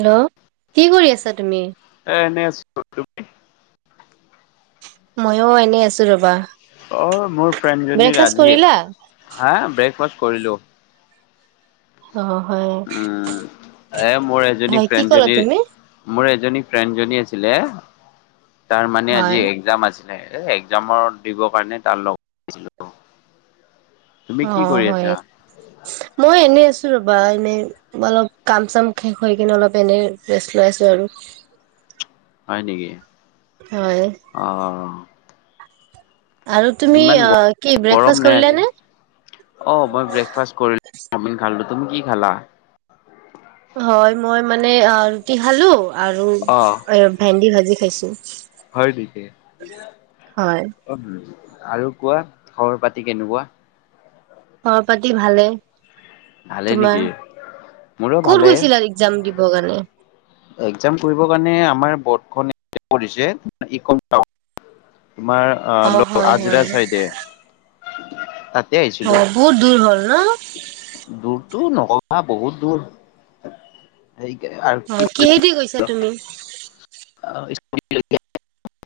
Hello কি কৰি আছা তুমি? এ এনেই আছো তুমি? ময়ো এনেই আছো ৰবা। অ মোৰ ব্ৰেকফাষ্ট ফ্ৰেডিয়ে কৰিলা? হা ব্ৰেক কৰিলোঁ অ হয় উম এ মোৰ এজনী হয় কি ক'লা ফ্ৰেডজনী, তুমি? মোৰ এ এজনী ফ্ৰেণ্ডজনী আছিলে কাৰাৰ মানে হয় আজি একজাম আছে একজামৰ দিবৰ কাৰণে তাৰ লগত আহিছিলো। অ হয় মই এনে আছো ৰবা এনেই অলপ কাম চাম শেষ কি অলপ এনে ৰেষ্ট লৈ আছো আৰু হয় নেকি? হয়। অ আৰু তুমি ইমান অ কি ব্ৰেকফাষ্ট গৰম নাই কৰিলা আজি নে? অ মই ব্ৰেকফাষ্ট কৰিলো চাওমিন খালো তুমি কি খালা? হয় মই মানে অ ৰুটি খালো। আৰু অ ভেন্দি ভাজি ভাজি খাইছোঁ হয় দিকে হয় অ বোলা আৰু কোৱা খবৰ পাতি কেনেকুৱা। খৰ পাতি ভালে। ভালে তোমাৰ? নেকি মোৰো ক'ত ভালে গৈছিলা এক্জাম দিবৰ কাৰণে? একজাম কৰিব কাৰণে আমাৰ বৰ্ড খনে কৰিছে ইকম টাও তোমাৰ আহ অ ল হয় হয় আজিৰাল চাইতে তাত অ বহুত দূৰ হল ন? দুৰটো নকবা বহুত দূৰ অ কিহেদি গৈছা তুমি [unintelligible]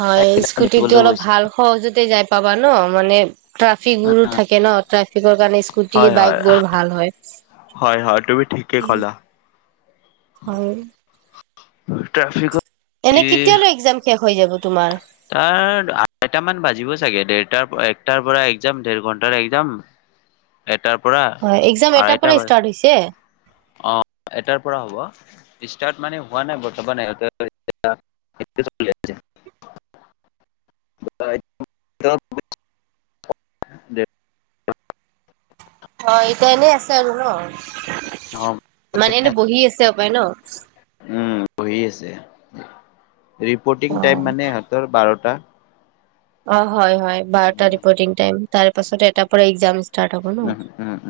হয় স্কুটিটো দিবলৈ অলপ গৈছে ভাল সহজতে যাই পাবা ন মানে ট্ৰাফিক বোৰো থাকে ন ট্ৰাফিকৰ কাৰণে স্কুটি হয় বাইক হয় বোৰ ভাল হয়। হয় হয় তুমি ঠিকে ক'লা হয় ট্ৰেফিকত এনে যি কেতিয়ালৈ একজাম শেষ হৈ যাব তোমাৰ তাৰ আটামান বাজিব চাগে দেৰটাৰ একটাৰ পৰা একজাম দেৰ ঘন্ট একজাম এটাৰ পৰা হয় একজাম এটাৰ পৰাই ষ্টাৰ্ট হৈছে অ'এটাৰ পৰা হ'ব ষ্টাৰ্ট মানে হোৱা নাই বৰ্তমান দে [unintelligible] অ এটোয়া এনেই আছে আছে আৰু ন অ মানে এনেই বহি আছে বাই ন উম বহি আছে অ ৰিপৰ্তিং টাইম মানে সিহঁতৰ বাৰটা, টা, অহ, হয় -হয় বাৰটা ৰিপৰ্টিং টাইম। তাৰ পাছত এটাৰ পৰা এক্সাম আছ, ষ্টাৰ্ট হব ন', উম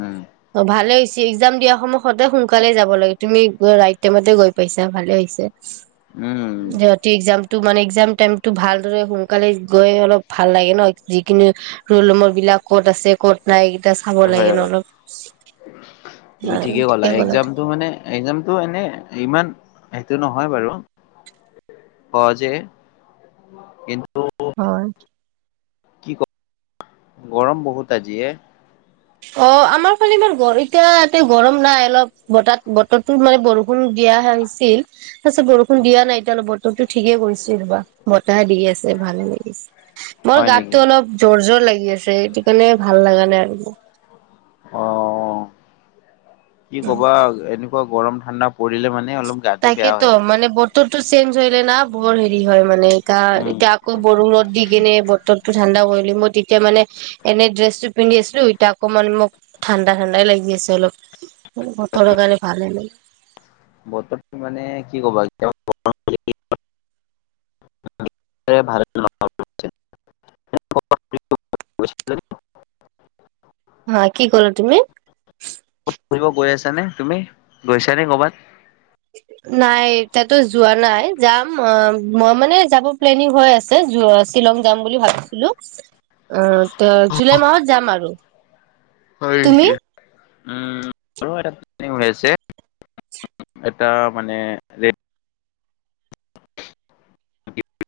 উম অহ, ভালে ইক্সাম দিয়া সময় সদায় সোনকালে যাব লাগে, তুমি গৈ ৰাইট টাইমতে গৈ পাইছা ভালে হৈছে। উম যতি একজাম, টো মানে একজাম টাইম টো ভালদৰে সোনকালে, গৈ অলপ ভাল লাগে ন', যিকিনি ৰোল নম্বৰ বিলাক ক'ত আছে ক'ত নাই, চাব লাগে হয়- ন হয়, অলপ তুমি ঠিকে কলা একজামটো মানে একজামটো এনে ইমান, সেইটো নহয় বাৰু সহজে কিন্তু, হয়। কি ক গৰম বহুত আজিয়ে, অ, আমাৰ ফালে এইবাৰ এতিয়া ইতে গৰম নাই, অলপ বতাহ, বতৰটো মানে বৰষুণ দিয়া হৈছিল তাৰপিছত বৰষুণ দিয়া নাই এতিয়া অলপ বতৰটো ঠিকে কৰিছিল ৰবা বতাহে দি আছে ভালে লাগিছে। মোৰ হয় নেকি গাতটো অলপ জৰ -জৰ লাগি, লাগি আছে সেটো কাৰণে ভাল লাগা নাই আৰু মো, অহ, কি কবা এনেকুৱা গৰম, ঠাণ্ডা পৰিলে মানে, অলপ গাটো বেয়া তাকেতো হয় মানে বতৰ, টো চেম, ধৰিলে না বৰ হেৰি হয় মানে গা উম এতিয়া আকৌ বৰষুণত দি, স কেনে বতৰ টো ঠাণ্ডা কৰিল মই তেতিয়া মানে এনে ড্ৰেছটো পিন্ধিচিলোএতিয়া অকমান মোক ঠাণ্ডা -ঠাণ্ডাই লাগি আছে অলপ বতৰৰ কাৰণে ভালে ল, [unintelligible] হয়, কি কলা তুমি? এনে তুমি গৈছা নে কবাত? নাই তাতো যোৱা নাই যাম মই, মই মানে যাব প্লেনিং হৈ আছে। শ্বিলং যাম বুলি ভাবিছিলো জুলাই মাহত যাম আৰু। হয়, তুমি নেকি উম, এ', প্লেনিং হৈ আছে এটা মানে ৰে,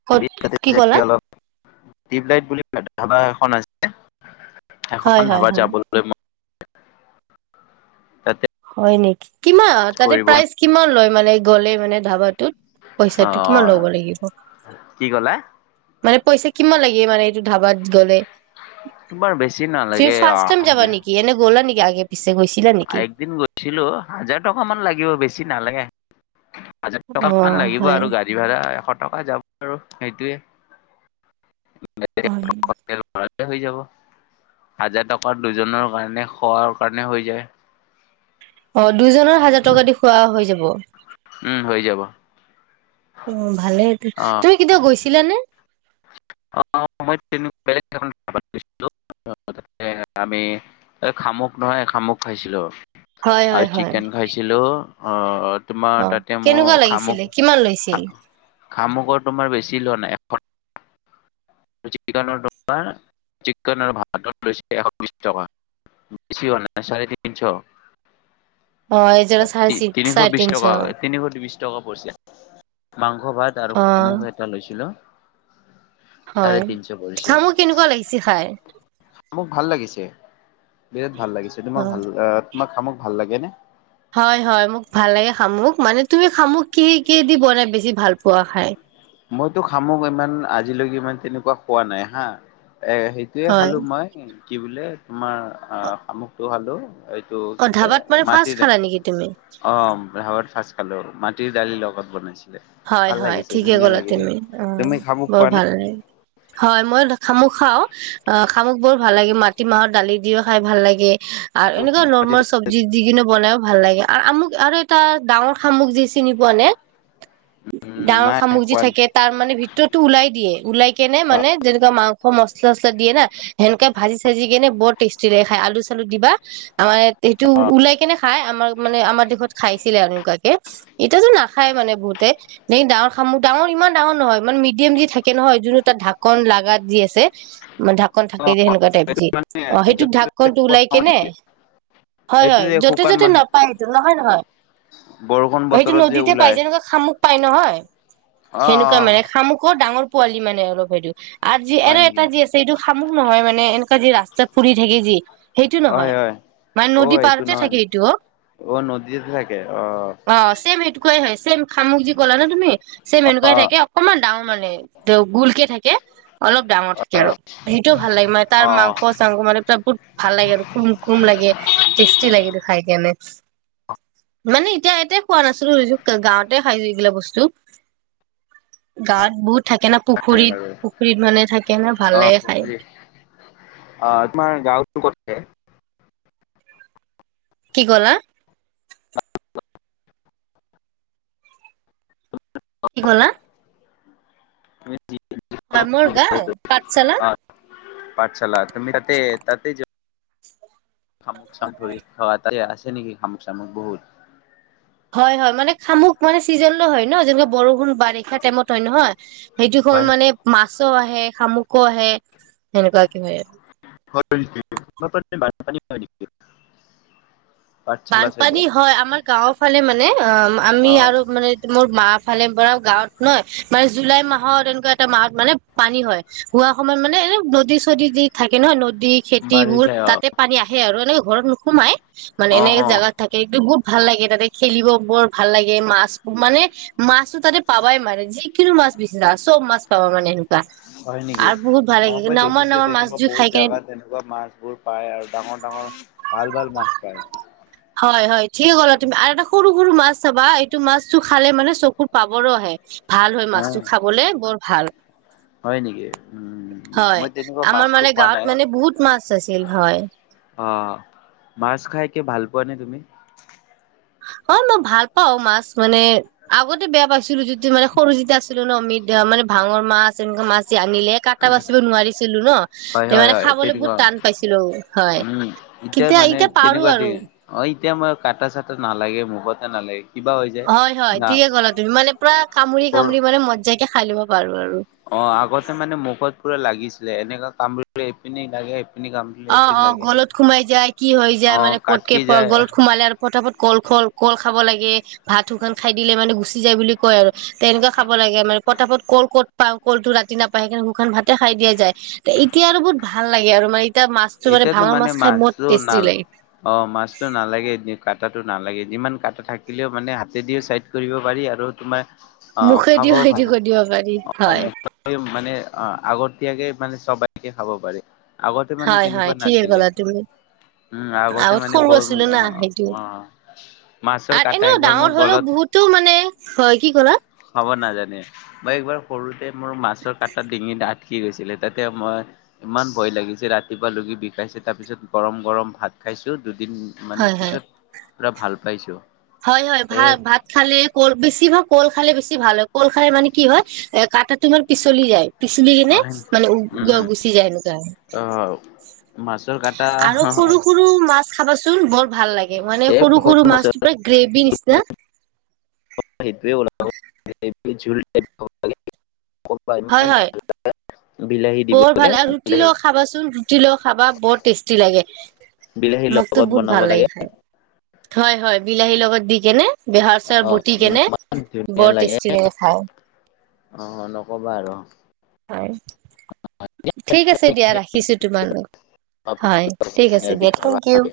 কত কি কলা? টিউবলাইট বুলি ধাবা এখন আছে, সেখন হয় হয় ধাবাত হয় যাবলৈ মন। [unintelligible] হয় নেকি? কিমান তাতে কৰিব প্ৰাইজ কিমান লয়? মানে গ'লেই মানে ধাবাটোত? পইচাটো কিমান আহ লব লাগিব? কি ক'লা মানে পইচা কিমান লাগে মানে এইটো ধাবাত গ'লে বৰ বেছি তুমি নালাগে ফাৰ্ষ্ট টাইম যাবা নেকি এনে গ'লা নেকি আগে পিছে গৈছিলা নেকি একদিন গৈছিলো হাজাৰ টকা মান লাগিব বেছি নালাগে হাজাৰ অ টকা মান লাগিব হয় আৰু গাড়ী ভাড়া এশ টকা যাব আৰু সেইটোৱে হয় হৈ যাব হাজাৰ টকা দুজনৰ কাৰণে খোৱাৰ কাৰণে হৈ যায় অ দুজনৰ হাজাৰ টকা দি খোৱা হৈ যাব উম হৈ যাব উ ভালে অ তুমি কেতিয়াবা গৈছিলানে অ মই কিবা বেলেগ কামত গৈছিলো আমি খামুক নহয় খামুক খাইছিলোঁ হয় [unintelligible] আৰু হয় হয় চিকেন খাইছিলো অ অ তোমাৰ তাতে মোৰ কেনেকুৱা খামুক লাগিছিলে কিমান লৈছিল খামুকৰ তোমাৰ বেছি লোৱা নাই [inaudible] চিকেন ভাত লৈ এশ বিশ টকা বেছি হোৱা নাই চাৰে তিনিশ অ এজনৰ চাৰে তি চি তিনিশ চাৰে বিশ তিনশ টকা অ তিনিশ বিশ টকা পৰিছিল মাংস ভাত আৰু শামুক এটা লৈছিলো হয় তিখা সামুক কেনেকুৱা লাগিছি খাই মোক ভাল লাগিছে বিৰাট ভাল লাগিছে অ তোমাক ভাল তোমাক খামাক ভাল লাগে নে হয় হয় মোক ভাল লাগে খামুক মানে তুমি খামুক কি কি দি বনাই বেছি ভাল পোৱা খাই মইতো খামো ইমান আজিলৈকে ইমান তেনেকুৱা খোৱা নাই হা এ সেইটোয়ে হয় খালো মই কি বোলে তোমাৰ অ সামুখটো ভালো টো অ বোলে ধাবাত মানে মাটি ফাৰ্ষ্ট দ খালা নেকি তুমি অাৱত ফ [unintelligible] খালো মাটিৰ দালি লগত বনাইছে ভাল লাগিছিল িকে গলা তুমি অ বৰ ভাল লাগে হয় মই খামুক খাও অ খামুক বৰ ভাল লাগে মাটি মাহত দালি দিও খাই ভাল লাগে আৰু এনেকুৱা নৰ্মল চব্জি দি কিনে [unintelligible] বনাইও ভাল লাগে আৰু আমুক আৰু এটা ডাঙৰ খামুক যি চিনি পোৱা নে ডাঙৰ নাই সামগ্ৰী খোৱা নাই। থাকে তাৰ মানে ভিতৰতো ওলাই দিয়ে ওলাই কেনে মানে যেনেকুৱা মাংস মচলা চচলা দিয় না সেনেকুৱে ভাজি ভাজি কেনে বৰ টেষ্টি লাগে খাই আলু চালু দিবা আমাৰ সেইটো ওলাই কেনে খাই আমাৰ মানে আমাৰ দেশত খাইছিলে আৰু এনেকুৱাকে এতিয়াতো নাখাই মানে বহু ডাঙৰ সাম ডাঙৰ ইমান ডাঙৰ নহয় মানে মিডিয়াম যি থাকে নহয় যোনো তাত ঢাকন লগাগাত যি আছে মান ঢাকন থাক সেই যে সেনেকুৱা টাইপ যি অ সেইটোক ঢাককনটো ওলাই কেনে হয় এইটো হয় যে য'তে শুকান য'তে মাহ নাপায় সেইটো নহয় নহয় বৰষুণ সেইটো বতৰত যে নদীতে পাই ওলাই যেনেকুৱা শামুক পাই নহয় অ অ সেনেকুৱা মানে শামুকৰো ডাঙৰ পোৱালি মানে অল হেৰি আৰু যি হয় আৰু এটা নেকি? যি আছে এইটো খামুহ নহয় মানে এনেুৱ কি ৰাস্তা ফুৰি থাকে যি সেইটো হয় নহয় হয়। মানে অ নদী এইটো পাৰতে নহয় থাকে এইটো অ অ নদীতে থাকে অ চছেম সটো হয় খামুকজি কল ন তুমি সেই অ মেনেকুৱাই থাকে অকমান ডাঙৰ মানে গুলকে থাকে অলপ ডাঙৰ থাকে আৰু সেইটোও ভাল লাগে মানে তাৰ অ মাংস চাংস মানে বহুত ভাল লাগে আৰু কুম কুম লাগে টেষ্টি লাগেটো খাই মানে এতিয়া এতে খোৱা নাছিলো গাঁৱত খাইছো এইবিলাক বস্তু গাত বহুত থাকে না হয় পুখুৰীত বাৰু পুখুৰীত মানে থাকে ন অ ভালে খায় পুখুৰী অ তোমাৰ গাঁৱতো কতে কি কলা [unintelligible] হয় মোৰ গাঁও পাঠশালা [unintelligible] [inaudible] পাঠশালা তুমি তাতে তাতে [unintelligible] [unintelligible] বহুত হয় হয় মানে খামুক মানে চিজন ল হয় ন যেনেকে বৰষুণ বাৰিষা টাইমত হয় নহয় সেইটো হল মানে মা আহে শামুকো আহে সেনেকুৱা কে হয় আৰু [inaudible] বানপানী হয় নেকি পাঠশালা চাইডে বানপানী হয় আমাৰ গাঁওৰ ফালে মানে অ আমি অ আৰু মানে মোৰ মা ফালে পৰাও গাঁৱত নহয় মানে জুলাই মাহত এনেকুৱা এটা মাহত মানে পানী হয় হোৱা সময়ত মানে এনে নদী চদী দি থাকে নহয় নদী খেতি বাঢ়ি বোৰ যায় অ তাতে পানী আহে আৰু এনেক ঘৰত নোসোমাই মান অ এনকে অ জেগাত থাকে [unintelligible] ভাল লাগে তাতে খেলিব বৰ ভাল লাগে, মাছ মানে মাছো তাতে পাবাই মানে যিকোনো মাছ বিচিৰা চব মাছ পাবা মানে হয়, নেকি? আৰু বহুত ভাল লাগে অ', মই নামৰ দেখিছোঁ নামৰ মাছ তেনেকুৱা জুই বহুত খাই কেনে জাগাত তেনেকুৱা মাছ বোৰ পায় আৰু ডাঙৰ, ডাঙৰ ভাল, ভাল মাছ পায়। হয়, হয় ঠিকে ক'লা তুমি আৰু এটা সৰু, সৰু মাছ চাবা এইটো মাছটো খালে মানে চকুৰ পাবাৰো আহে। ভাল হয়, হ মাছটো খাবলে বৰ ভাল হয় নেকি উম হয়, মই তেনেকুৱা আমাৰ মাছটো মানে খোৱা গাঁৱত নাই মানে বহুত মাছ আছিল হয়। অ', মাছ খাই কি ভাল পোৱা নে তুমি? অ', মই ভাল পাওঁ মাছ মানে আগতে বেয়া পাইছিলো যিটো মানে সৰু যেতিয়া আছিলো ন [unintelligible] মানে ভাঙৰ মাছ এনেকুৱা মাছ আনিলে কাটা বাচিব নোৱাৰিছিলো ন, হয়, হয়, তেমানে হয়, খাবলৈ বহুত তেনেকুৱা। টান পাইছিলোঁ হয়, উম, কিতিয়া মানে এতিয়া পাৰো তেনেকুৱা দি আৰু। অ', এতিয়া মই কাটা চাটা নালাগে মুখতে নালাগে কিবা হৈ যায় হয়, হয় না ঠিকে ক'লা তুমি মানে পুৰা কামুৰি, কামুৰি মানে মজাকে খায় ল'ব পাৰো আৰু। অ', আগতে মানে মুখত পুৰা লাগিচ এনেকুৱা কাম কৰিলে এইপিনে লাগে এইপিনি কামুৰিলে অ', এইপিনি অ', লাগে। গলত সোমাই যায়, কি হৈ যায় অ', মানে পতকে কাটকি যায় গলত সোমালে আৰু পতাফত কল-খল, কল খাব লাগে, ভাত শুকান খাই দিলে মানে গুচি যায় বুলি কয় আৰু তেনেকুৱা খাব লাগে মানে পতাপট কল ক'ত পাওঁ কলটো ৰাতি নাপায় সেইকাৰণে শুকান ভাতে খাই দিয়াই যায় তে, এতিয়া আৰু বহুত ভাল লাগে আৰু মা এতিয়াতো মানে মাছটো নাল লাগে অ', মাছতটো নালাগে [unintelligible] কটাটো নালাগে যিমান কাটা থাকিলেও মানে হাতেদিয়ে ছাইড কৰিব পাৰি আৰু তোমাৰ অ', মুখেদিয়ো খাবও ভাল হেইটো কৰি দিব পাৰি হয়। মুক্তভাৱে মানে অ', আগতিয়াকে মানে সবাইকে খাব পাৰি। আগতে মানে হয় হয় তেনেকুৱা ঠিকে নাছিলে ক'লা তুমি উম, আগতে আগত মানে সৰু ব আছিলো না সেইটো মাছৰ আৰু কাটা এনেও একবাৰ মোৰ ডাঙৰ হলেও গলত বহুতো মানে হয়, কি ক'লা? হ'ব নাজানে মই একবাৰ সৰুতে মোৰ মাছৰ কাটা ডিঙি আথখি গৈছিলে, তাতে মই ইমান ভয় লাগিছে ৰাতিপুৱা লকি বিষাইছে তাৰপিছত গৰম, গৰম ভাত খাইছোঁ, দু দিন মান পিছত পুৰা ভাল পাইছোঁ। হয়-হয় ভাত-ভাত খালে কল বেছি ভাগ কল খ খালে বেছি ভাল হয়, কল খালে মানে কি হয় এ কটা তো ইমাৰ পিচলি যায়। পিচলি কিনে উম, মানে গ উম, গুচি যায়, এনেকুৱা অ' মাছৰ কাটা আৰু সৰু সৰু মাছ খাবাচোন বৰ ভাল লাগে মানে এ সৰু সৰু মাছ মাছৰ গ্ৰেভি নিচনা। [unintelligible] [unintelligible] হয় হয় [unintelligible] বৰ লাগে ভাল আৰু ৰুটি বিলাহী লগ খাবাচোন ৰুটি লগ খাবা বৰ টেষ্টি লাগে বিলাহীৰ মোকতো লগত বহুত বনাব ভাল লাগে খাই, হয়-হয় বিলাহীৰ লগত দি কেনে? বেহাৰ চৰ অ বুটি কেনে ইমান ধুনীয়া বৰ টেষ্টি লাগে খায়, অ নকবা আৰু হয়। ঠিক আছে দিয়া ৰাখিছো, তোমালোক হয়, ঠিক আছে দিয়া বিষয়ে থেংক ইউ। ভালকে